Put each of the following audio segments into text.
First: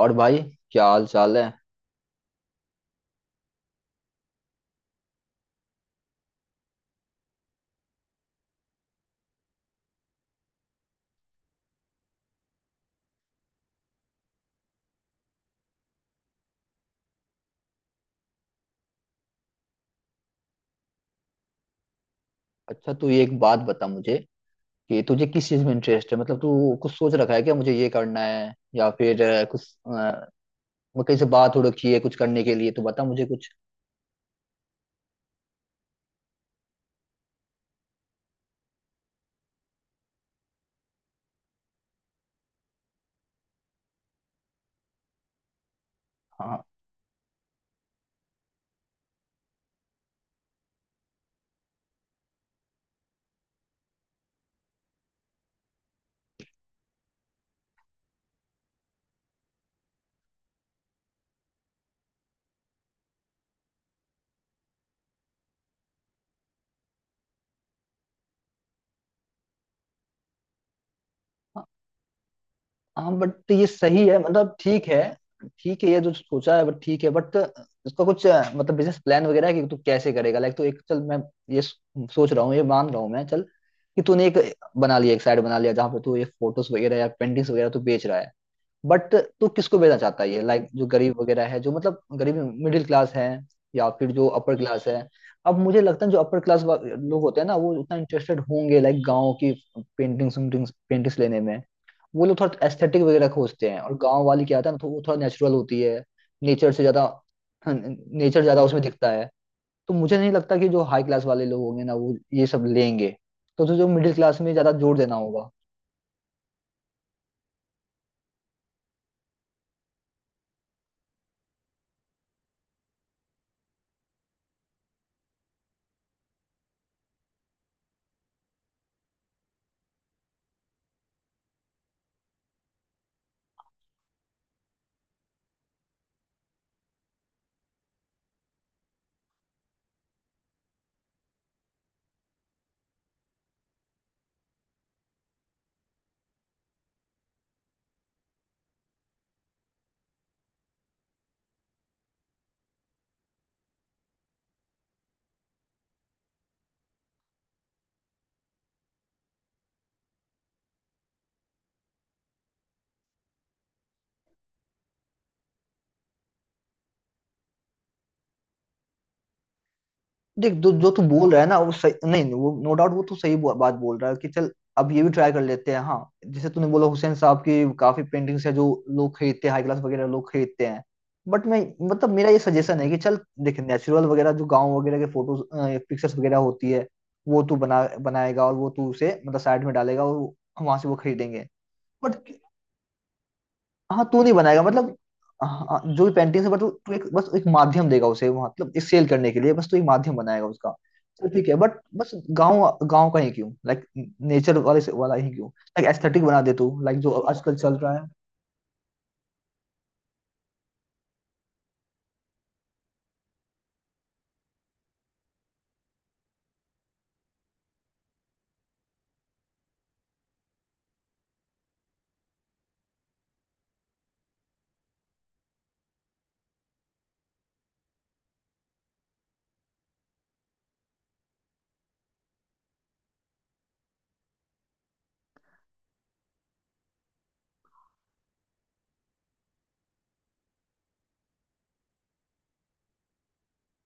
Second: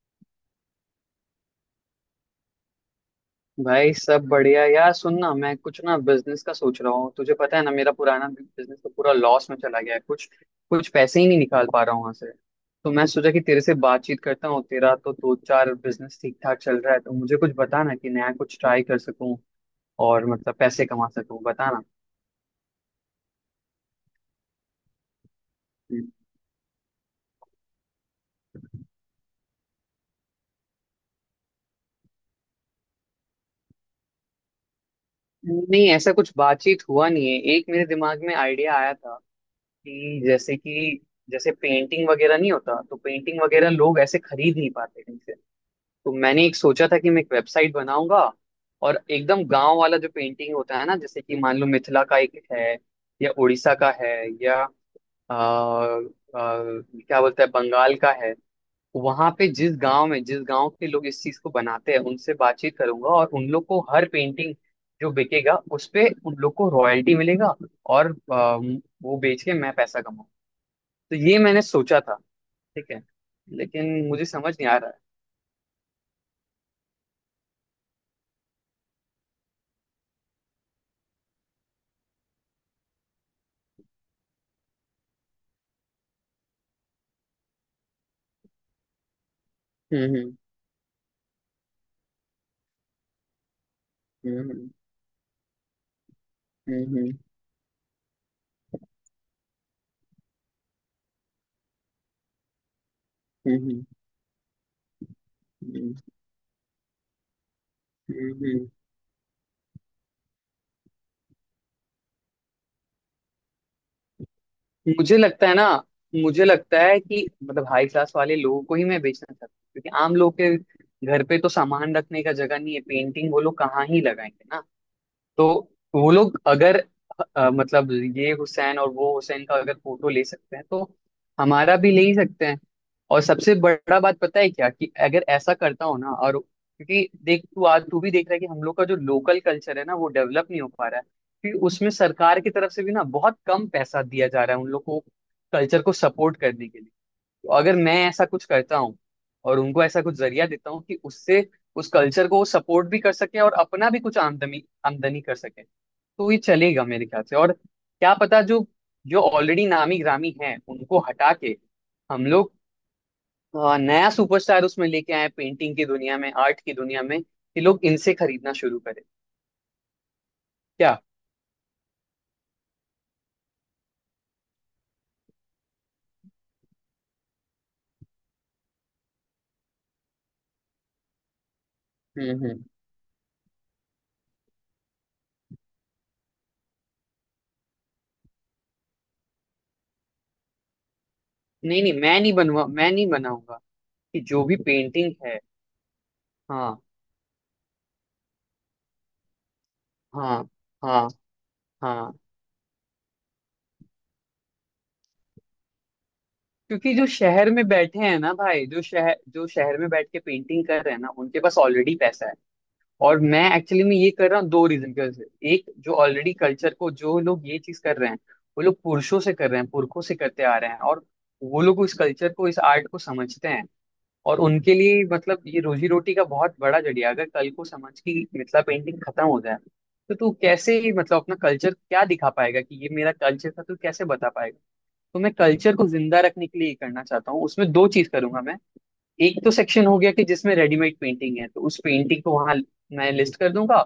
और भाई, क्या हाल चाल है। भाई सब बढ़िया यार। सुन ना, मैं कुछ ना बिजनेस का सोच रहा हूँ। तुझे पता है ना मेरा पुराना बिजनेस तो पूरा लॉस में चला गया है। कुछ कुछ पैसे ही नहीं निकाल पा रहा हूँ वहां से। तो मैं सोचा कि तेरे से बातचीत करता हूँ। तेरा तो दो चार बिजनेस ठीक ठाक चल रहा है तो मुझे कुछ बता ना कि नया कुछ ट्राई कर सकूँ और मतलब पैसे कमा सकूँ। बता ना। अच्छा, तू ये एक बात बता मुझे कि तुझे किस चीज में इंटरेस्ट है, मतलब तू कुछ सोच रखा है क्या, मुझे ये करना है या फिर कुछ अ, मैं कहीं से बात हो रखी है कुछ करने के लिए तो बता मुझे कुछ। नहीं, ऐसा कुछ बातचीत हुआ नहीं है। एक मेरे दिमाग में आइडिया आया था कि जैसे पेंटिंग वगैरह नहीं होता तो पेंटिंग वगैरह लोग ऐसे खरीद नहीं पाते कहीं से। तो मैंने एक हाँ, सोचा था कि मैं एक वेबसाइट बनाऊंगा। और एकदम गांव वाला जो पेंटिंग होता है ना, जैसे कि मान लो मिथिला का एक है, या उड़ीसा का है, या आ, आ, क्या बोलते हैं बंगाल का है। वहां पे जिस गांव के लोग इस चीज को बनाते हैं उनसे बातचीत करूंगा, और उन लोग को हर पेंटिंग जो बिकेगा उस पे उन लोग को रॉयल्टी मिलेगा। और वो बेच के मैं पैसा कमाऊँ। तो ये मैंने हाँ, सोचा था। ठीक है। हाँ, बट ये सही लेकिन है, मुझे मतलब समझ नहीं आ ठीक रहा है। है। ठीक है ये जो सोचा है, बट ठीक है। बट इसका कुछ मतलब बिजनेस प्लान वगैरह है कि तू कैसे करेगा, लाइक तो एक चल, मैं ये सोच रहा हूँ, ये मान रहा हूँ मैं, चल कि तूने एक बना लिया, एक साइड बना लिया जहाँ पे तू ये फोटोज वगैरह या पेंटिंग्स वगैरह तू बेच रहा है। बट तू किसको भेजना चाहता है हम्म ये, लाइक जो गरीब वगैरह है, जो मतलब गरीब, मिडिल क्लास है या फिर जो हम्म। अपर हम्म। क्लास है। अब मुझे लगता है जो अपर क्लास हम्म। हम्म। लोग होते हैं ना, वो उतना इंटरेस्टेड होंगे, लाइक गांव की पेंटिंग्स पेंटिंग्स पेंटिंग्स लेने में। वो लोग थोड़ा एस्थेटिक वगैरह खोजते हैं, हम्म। और गांव वाली क्या होता है ना, तो वो थोड़ा नेचुरल होती हम्म। है। नेचर से ज्यादा, हम्म। नेचर ज्यादा हम्म। उसमें दिखता है। तो मुझे नहीं लगता कि जो हाई क्लास वाले लोग होंगे ना, वो ये सब लेंगे। तो तुझे जो मिडिल क्लास में ज्यादा हम्म। जोर देना मुझे लगता होगा। है ना, मुझे लगता है कि मतलब हाई क्लास वाले लोगों को ही मैं बेचना चाहता हूँ, क्योंकि आम लोग के घर पे तो सामान रखने का जगह नहीं है, पेंटिंग वो लोग कहाँ ही लगाएंगे ना। तो वो लोग अगर मतलब ये हुसैन और वो हुसैन का अगर फोटो ले सकते हैं तो हमारा भी ले ही सकते हैं। और सबसे बड़ा बात पता है क्या कि अगर ऐसा करता हो ना, और क्योंकि देख तू आज तू भी देख रहा है कि हम लोग का जो लोकल कल्चर है ना वो डेवलप नहीं हो पा रहा है, क्योंकि उसमें सरकार की तरफ से भी ना बहुत कम पैसा दिया जा रहा है उन लोग को कल्चर को सपोर्ट करने के लिए। तो अगर मैं ऐसा कुछ करता हूँ और उनको ऐसा कुछ जरिया देता हूँ कि उससे उस कल्चर को वो सपोर्ट भी कर सके और अपना भी कुछ आमदनी आमदनी कर सके। तो ये चलेगा मेरे ख्याल से। और क्या पता, जो जो ऑलरेडी नामी ग्रामी हैं उनको हटा के हम लोग नया सुपरस्टार उसमें लेके आए पेंटिंग की दुनिया में, आर्ट की दुनिया में, कि लोग इनसे खरीदना शुरू करें। देख, जो जो क्या। तू बोल रहा है ना, वो सही, नहीं नहीं, वो नो डाउट वो तू सही बात बोल रहा है कि चल। अब ये भी ट्राई कर लेते हैं, हाँ, जैसे तूने बोला, हुसैन साहब की काफी पेंटिंग्स है जो लोग खरीदते हैं, हाई क्लास वगैरह लोग खरीदते हैं। बट मैं, मतलब मेरा हम्म। ये हम्म। सजेशन है कि चल, देख नेचुरल वगैरह जो गांव वगैरह के फोटोज, पिक्चर्स वगैरह होती है, वो तू बनाएगा, और वो तू उसे मतलब साइड में डालेगा, और वहां से वो खरीदेंगे। नहीं नहीं, बट मैं नहीं बनाऊंगा, हाँ, कि तू नहीं जो भी बनाएगा मतलब, पेंटिंग है। हाँ, जो भी पेंटिंग है, बट तू हाँ। तू एक बस एक माध्यम देगा उसे वहाँ, मतलब एक सेल करने के लिए बस तू एक माध्यम हाँ। बनाएगा उसका। हाँ। तो ठीक है बट बस, हाँ। गांव गांव का ही क्यों, लाइक नेचर वाले से वाला ही क्यों, लाइक एस्थेटिक बना दे तू, क्योंकि लाइक जो जो शहर आजकल में चल रहा बैठे है। हैं ना भाई, जो शहर में बैठ के पेंटिंग कर रहे हैं ना उनके पास ऑलरेडी पैसा है। और मैं एक्चुअली में ये कर रहा हूँ दो रीजन की वजह से। एक, जो ऑलरेडी कल्चर को जो लोग ये चीज कर रहे हैं वो लोग पुरुषों से कर रहे हैं, पुरखों से करते आ रहे हैं, और वो लोग इस कल्चर को इस आर्ट को समझते हैं। और उनके लिए मतलब ये रोजी रोटी का बहुत बड़ा जरिया है। अगर कल को समझ की मिथिला पेंटिंग खत्म हो जाए तो तू कैसे मतलब अपना कल्चर क्या दिखा पाएगा कि ये मेरा कल्चर था, तू कैसे बता। तो मैं कल्चर को जिंदा रखने के लिए ये करना चाहता हूँ। उसमें दो चीज करूंगा मैं। एक तो सेक्शन हो गया कि जिसमें रेडीमेड पेंटिंग है तो उस पेंटिंग को वहां मैं लिस्ट कर दूंगा।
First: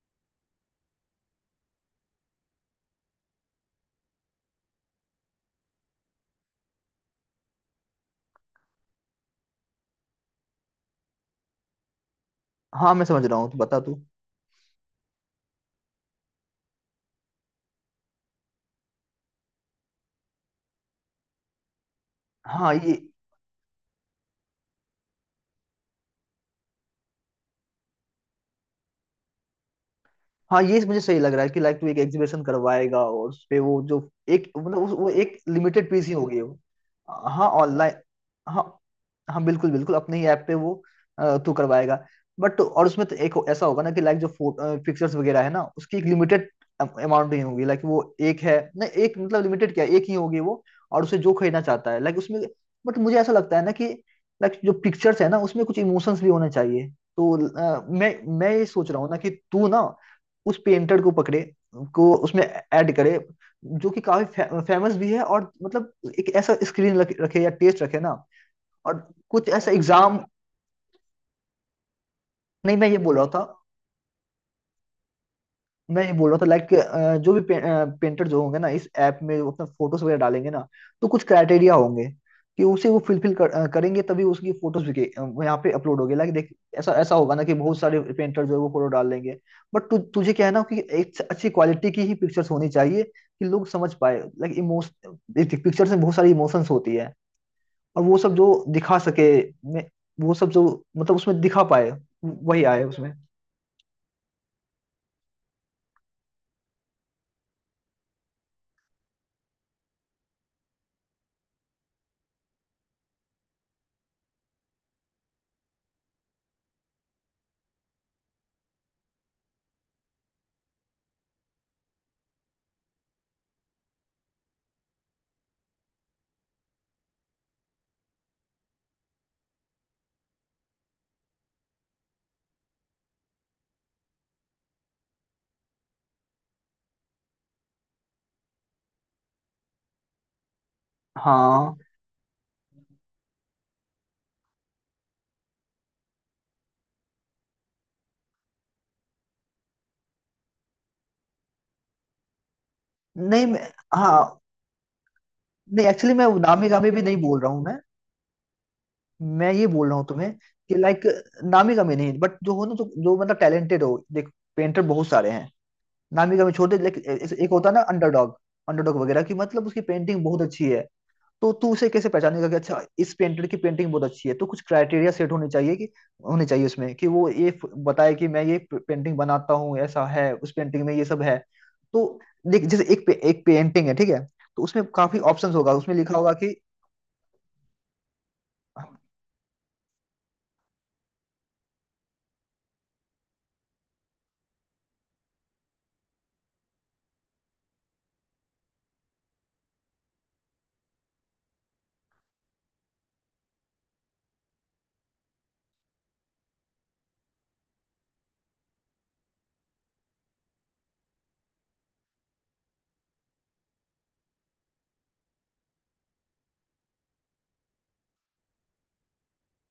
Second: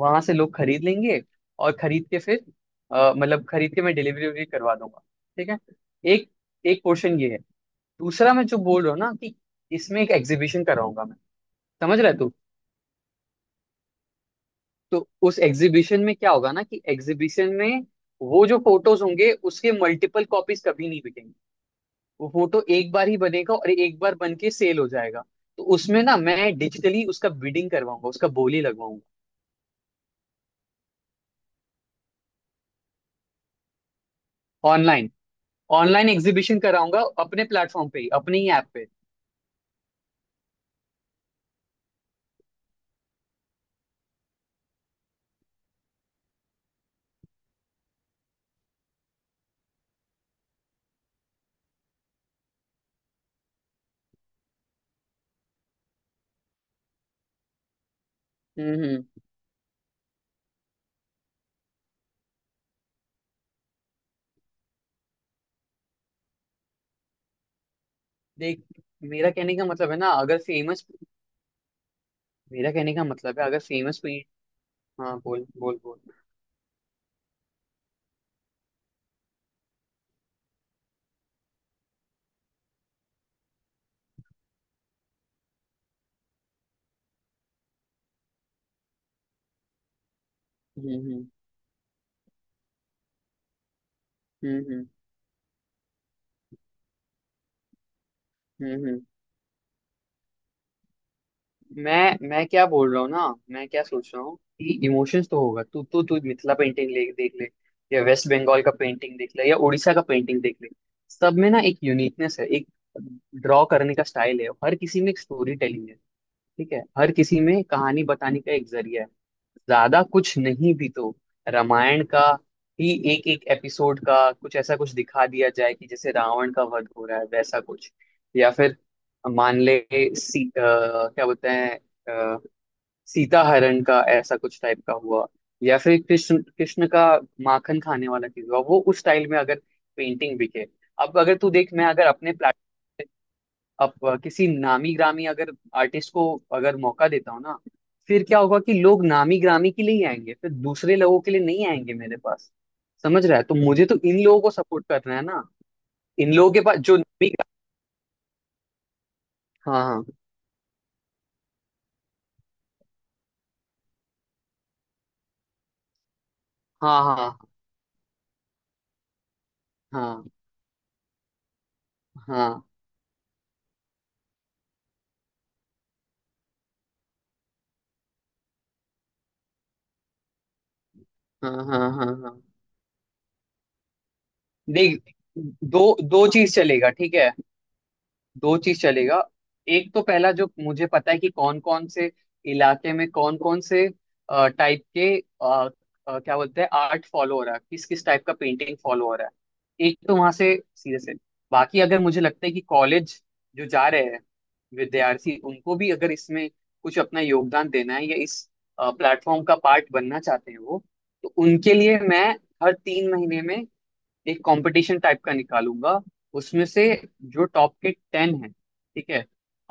वहां से लोग खरीद लेंगे। और खरीद के फिर मतलब खरीद के मैं डिलीवरी वगैरह करवा दूंगा। ठीक है। एक एक पोर्शन ये है। दूसरा, मैं जो बोल रहा हूँ ना कि इसमें एक एग्जीबिशन कराऊंगा मैं। समझ रहा है तू। हाँ, मैं समझ रहा हूँ, तू बता तू। तो उस एग्जीबिशन में क्या होगा ना कि एग्जीबिशन में वो जो फोटोज होंगे उसके मल्टीपल कॉपीज कभी नहीं बिकेंगे। वो फोटो हाँ एक ये बार ही बनेगा और एक बार बन के सेल हो जाएगा। तो उसमें ना मैं डिजिटली उसका बिडिंग करवाऊंगा, उसका बोली लगवाऊंगा हाँ, ये मुझे सही लग रहा है कि लाइक तू एक एग्जीबिशन करवाएगा, और उस पे वो जो एक, मतलब उस, वो ऑनलाइन। एक लिमिटेड पीस ऑनलाइन ही होगी वो। एग्जीबिशन कराऊंगा अपने हाँ, प्लेटफॉर्म ऑनलाइन। पे ही, अपने ही हाँ, ऐप पे। हाँ, बिल्कुल, बिल्कुल, अपने ही ऐप पे वो तू करवाएगा। बट और उसमें तो एक ऐसा होगा ना कि लाइक जो पिक्चर्स वगैरह है ना, उसकी एक लिमिटेड अमाउंट ही होगी, लाइक वो एक है ना, एक मतलब लिमिटेड क्या है, एक ही होगी वो। और उसे जो खरीदना चाहता है लाइक उसमें, बट मुझे ऐसा लगता है ना कि लाइक जो पिक्चर्स है ना, उसमें कुछ इमोशंस भी होने चाहिए। तो अ, मैं मैं ये हम्म। सोच हम्म। रहा हूँ ना कि तू ना उस पेंटर को पकड़े, को उसमें ऐड करे, जो कि काफी फेमस भी है, और मतलब एक ऐसा स्क्रीन रखे या टेस्ट रखे ना, देख। और मेरा कुछ कहने का ऐसा मतलब है ना एग्जाम। अगर फेमस मेरा नहीं, मैं कहने ये का बोल रहा मतलब था है अगर फेमस पेंट। हाँ, बोल बोल बोल। मैं ये बोल रहा था लाइक जो भी पेंटर जो होंगे ना इस ऐप में, वो अपना फोटोज वगैरह डालेंगे ना, तो कुछ क्राइटेरिया होंगे कि उसे वो फिलफिल करेंगे, तभी उसकी फोटोज भी यहाँ पे अपलोड होगी, लाइक देख। ऐसा ऐसा होगा ना कि बहुत सारे पेंटर जो है, वो फोटो डाल लेंगे। बट तुझे क्या है ना कि हम्म। एक हम्म। अच्छी क्वालिटी की ही पिक्चर्स होनी चाहिए, कि लोग समझ पाए, लाइक हम्म। हम्म। इमोश पिक्चर्स में बहुत सारी इमोशंस होती है, और वो सब जो हम्म। दिखा हम्म। सके, मैं, वो सब जो मतलब उसमें दिखा पाए, मैं वही क्या आए बोल रहा हूँ उसमें। ना मैं क्या सोच रहा हूँ कि इमोशंस तो होगा, तू मिथिला पेंटिंग ले देख ले, या वेस्ट बंगाल का पेंटिंग देख ले, या उड़ीसा का पेंटिंग देख ले। सब में ना एक यूनिकनेस है, एक ड्रॉ करने का स्टाइल है, हर किसी में एक स्टोरी टेलिंग है। ठीक है, हर किसी में कहानी बताने का एक जरिया है। ज्यादा कुछ नहीं भी तो रामायण का ही एक एक एपिसोड का कुछ ऐसा कुछ दिखा दिया जाए कि जैसे रावण का वध हो रहा है वैसा कुछ। या फिर मान ले क्या बोलते हैं अ, सीता हरण का ऐसा कुछ टाइप का हुआ, या फिर कृष्ण कृष्ण का माखन खाने वाला चीज हुआ वो उस स्टाइल में अगर पेंटिंग बिके। अब अगर तू देख, हाँ, मैं अगर अपने प्लेटफॉर्म अब अ, किसी नामी ग्रामी अगर आर्टिस्ट को अगर मौका देता हूँ ना फिर क्या होगा कि लोग नामी ग्रामी के लिए ही आएंगे, फिर दूसरे लोगों के लिए नहीं आएंगे मेरे पास। समझ रहा है, नहीं तो मैं, मुझे तो इन हाँ, लोगों को सपोर्ट करना है ना। नहीं, एक्चुअली मैं इन लोगों के नामी पास गामी जो भी नहीं नामी बोल रहा ग्रामी। हूँ। मैं ये बोल रहा हाँ हूँ तुम्हें कि लाइक, नामी गामी नहीं, बट जो हो ना, जो जो मतलब टैलेंटेड हो। देख पेंटर बहुत सारे हैं, नामी गामी छोड़ दे, हाँ लेकिन एक हाँ एक होता है ना, अंडरडॉग। अंडरडॉग वगैरह की, मतलब उसकी पेंटिंग हाँ बहुत अच्छी है। तो तू उसे कैसे पहचानेगा कि हाँ। अच्छा, इस पेंटर की पेंटिंग बहुत अच्छी है। तो कुछ क्राइटेरिया सेट होने चाहिए, कि होने चाहिए उसमें, कि वो ये बताए कि मैं ये पेंटिंग बनाता हूँ, ऐसा है, उस पेंटिंग में ये सब है। हाँ हाँ हाँ तो हाँ हाँ। देख, जैसे एक पेंटिंग है, ठीक है। तो उसमें देख, काफी ऑप्शंस होगा, दो उसमें लिखा दो होगा कि। चीज चलेगा। ठीक है। दो चीज चलेगा। एक तो पहला जो मुझे पता है कि कौन कौन से इलाके में कौन कौन से टाइप के अ, क्या बोलते हैं आर्ट फॉलो हो रहा है, किस किस टाइप का पेंटिंग फॉलो हो रहा है, एक तो वहां से सीरियस है। बाकी अगर मुझे लगता है कि कॉलेज जो जा रहे हैं विद्यार्थी उनको भी अगर इसमें कुछ अपना योगदान देना है या इस प्लेटफॉर्म का पार्ट बनना चाहते हैं वो, तो उनके लिए मैं हर 3 महीने में एक कंपटीशन टाइप का निकालूंगा। उसमें से जो टॉप के टेन है, ठीक है,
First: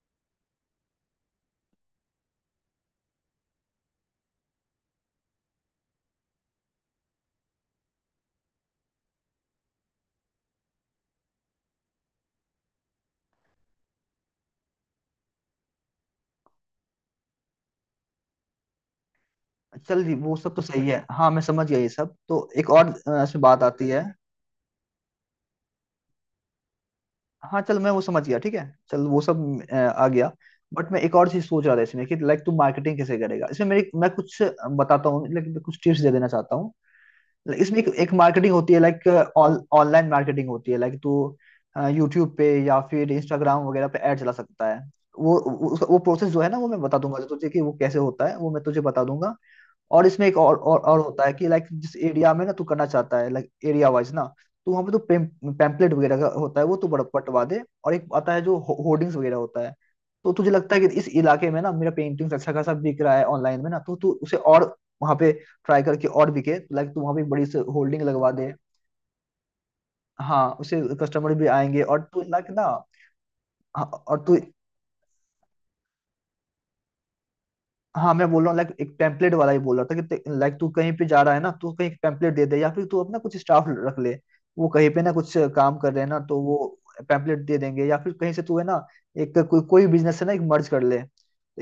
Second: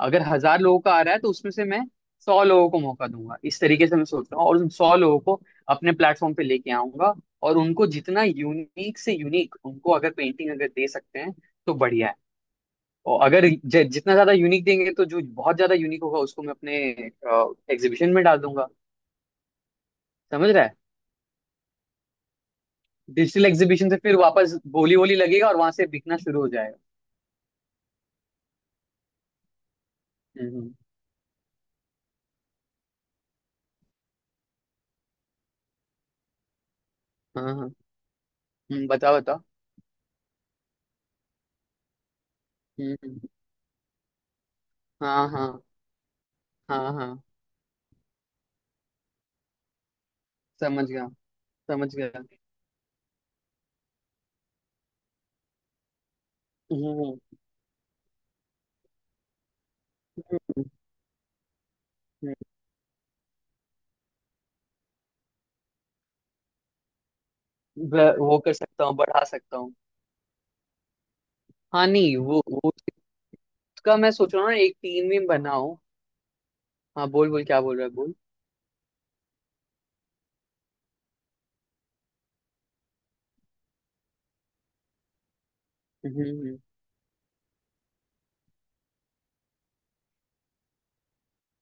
अगर 1,000 लोगों का आ रहा है तो उसमें से मैं 100 लोगों को मौका दूंगा। इस तरीके से मैं सोच रहा हूँ और उन 100 लोगों को अपने प्लेटफॉर्म पे लेके आऊंगा। और उनको जितना यूनिक से यूनिक उनको अगर पेंटिंग अगर दे सकते हैं तो बढ़िया है। और अगर जितना ज्यादा यूनिक देंगे तो जो बहुत ज्यादा यूनिक होगा उसको मैं अपने एग्जीबिशन में डाल दूंगा। चल जी, वो समझ सब तो रहा है। सही है, हाँ, मैं समझ गया। ये सब तो एक और इसमें डिजिटल बात आती एग्जीबिशन से है। फिर वापस बोली वोली लगेगा और वहां से बिकना शुरू हो जाएगा। हाँ चल, मैं वो समझ गया, ठीक है। चल वो सब आ गया। हम्म। बट मैं एक और चीज सोच रहा था इसमें, कि लाइक तू मार्केटिंग कैसे करेगा इसमें, मेरी, मैं कुछ बताता हूँ, लेकिन कुछ टिप्स दे देना चाहता हूँ। हम्म। Like, हाँ। इसमें एक मार्केटिंग होती है, हम्म, लाइक बताओ बताओ। ऑनलाइन मार्केटिंग होती है, लाइक तू यूट्यूब पे या हम्म। हम्म। फिर हम्म। इंस्टाग्राम वगैरह पे ऐड चला सकता है। हाँ हाँ वो प्रोसेस जो है ना, वो मैं हाँ बता दूंगा हाँ। तुझे कि वो कैसे होता है, वो मैं तुझे बता दूंगा। और इसमें एक और, और, समझ और गया, होता है, कि लाइक समझ जिस गया। हम्म। एरिया में ना तू करना चाहता है, लाइक एरिया वाइज ना। तो वहाँ पे तो पैम्पलेट वगैरह का होता है, वो तू बड़ा पटवा दे। और एक आता है जो होर्डिंग्स वगैरह होता है। तो तुझे हम्म। लगता है कि इस इलाके में ना मेरा पेंटिंग्स हम्म। अच्छा खासा बिक रहा है ऑनलाइन में ना, तो तू उसे और वहाँ पे ट्राई करके और बिके, लाइक तू वहाँ पे एक बड़ी से होल्डिंग लगवा वो दे। कर सकता हूँ, बढ़ा सकता हूँ। हाँ, उसे कस्टमर भी आएंगे हाँ। और नहीं, तू वो लाइक ना। वो हाँ, उसका मैं और सोच तू। रहा हूँ ना एक टीम भी बनाऊं। हाँ बोल बोल, क्या बोल रहा है, हाँ, बोल। मैं बोल रहा हूँ लाइक एक टेम्पलेट वाला ही बोल रहा था कि, लाइक तू कहीं पे जा रहा है ना, तू कहीं टेम्पलेट दे दे, या फिर तू अपना कुछ स्टाफ रख ले। वो कहीं पे ना कुछ काम कर रहे हैं ना, हम्म। तो हम्म। वो टेम्पलेट दे देंगे। या फिर कहीं से तू है ना, एक कोई कोई बिजनेस है ना, एक मर्ज कर ले,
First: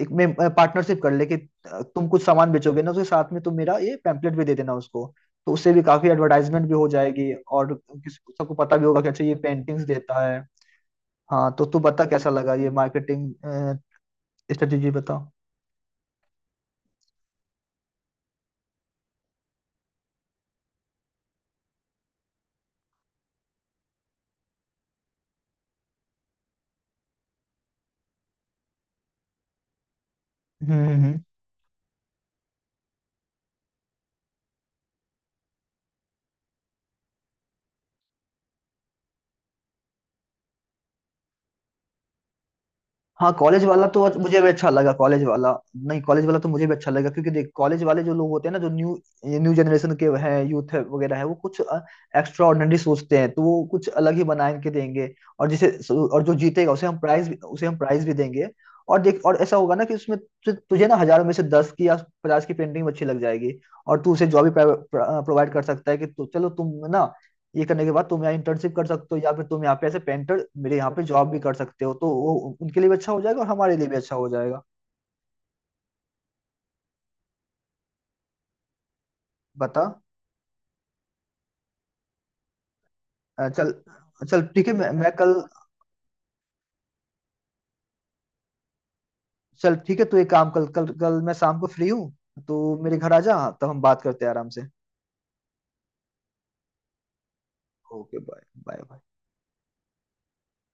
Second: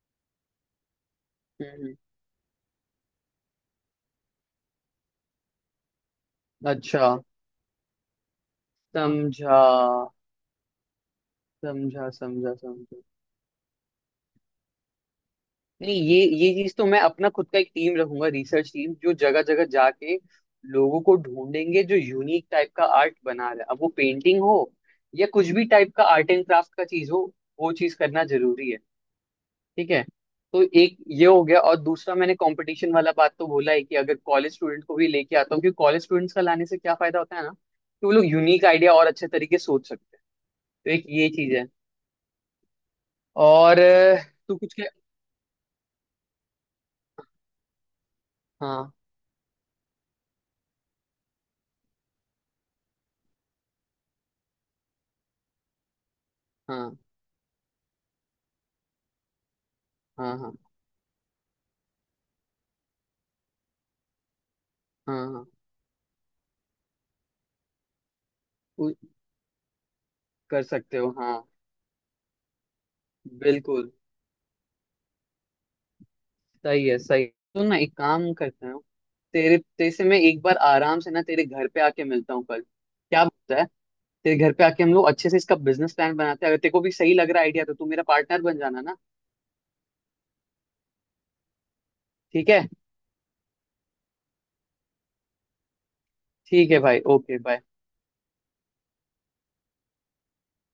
एक में पार्टनरशिप कर ले कि, हम्म। हम्म। तुम कुछ सामान बेचोगे ना, उसके साथ में तुम मेरा ये पैम्पलेट भी दे देना उसको। तो उससे भी काफी एडवर्टाइजमेंट भी हो अच्छा, जाएगी, और सबको पता भी होगा कि अच्छा, ये समझा पेंटिंग्स देता है। हाँ तो तू बता, समझा कैसा लगा समझा ये समझा। मार्केटिंग स्ट्रेटेजी, बता। नहीं, ये चीज तो मैं अपना खुद का एक टीम रखूंगा, रिसर्च टीम जो जगह जगह जाके लोगों को ढूंढेंगे जो यूनिक टाइप का आर्ट बना रहा है। अब वो पेंटिंग हो या कुछ भी टाइप का आर्ट एंड क्राफ्ट का चीज हो, वो चीज करना जरूरी है। ठीक है। तो हम्म, एक हम्म। ये हो गया, और दूसरा मैंने कंपटीशन वाला बात तो बोला है कि अगर कॉलेज स्टूडेंट को भी लेके आता हूँ, क्योंकि कॉलेज स्टूडेंट्स का लाने से क्या फायदा होता है ना कि वो लोग यूनिक आइडिया और अच्छे तरीके से सोच सकते हैं। तो एक ये चीज है। हाँ, कॉलेज और वाला तो आज मुझे भी तू अच्छा कुछ क्या। लगा, कॉलेज वाला। नहीं, कॉलेज वाला तो मुझे भी अच्छा लगा, क्योंकि देख कॉलेज वाले जो लोग होते हैं ना, जो हाँ न्यू न्यू जनरेशन के हैं, यूथ है वगैरह है, वो कुछ एक्स्ट्रा ऑर्डिनरी सोचते हैं, तो वो कुछ अलग ही बना के देंगे। और जिसे, और जो जीतेगा उसे हाँ हम प्राइज उसे हम प्राइज भी देंगे। और देख और ऐसा होगा ना कि उसमें हाँ हाँ तुझे ना हजारों में से 10 की या 50 की पेंटिंग अच्छी लग जाएगी। और तू उसे जॉब भी हाँ हाँ हाँ, हाँ। प्रोवाइड कर सकता है कि, तो चलो तुम ना, ये करने के बाद तुम यहाँ इंटर्नशिप कर सकते हो, या फिर तुम यहाँ पे ऐसे पेंटर कर मेरे यहाँ सकते पे हो, जॉब हाँ। भी कर सकते हो, तो वो उनके लिए भी अच्छा हो जाएगा और हमारे लिए बिल्कुल। भी अच्छा हो जाएगा। सही है। सही, तो ना एक काम करते हो। तेरे बता। तेरे से मैं एक बार आराम से ना तेरे घर पे आके मिलता हूँ कल, क्या बोलता है। चल तेरे चल, घर पे ठीक है आके मैं, हम लोग मैं अच्छे कल, से इसका बिजनेस प्लान बनाते हैं, अगर तेरे को भी सही लग रहा है आइडिया तो तू मेरा पार्टनर बन जाना ना। चल ठीक है तू एक काम, कल कल कल मैं शाम को फ्री हूँ। ठीक तो है। मेरे घर आ जा, हाँ, तब हम बात करते हैं आराम से। ठीक है भाई, okay bye. Okay, bye, bye, bye.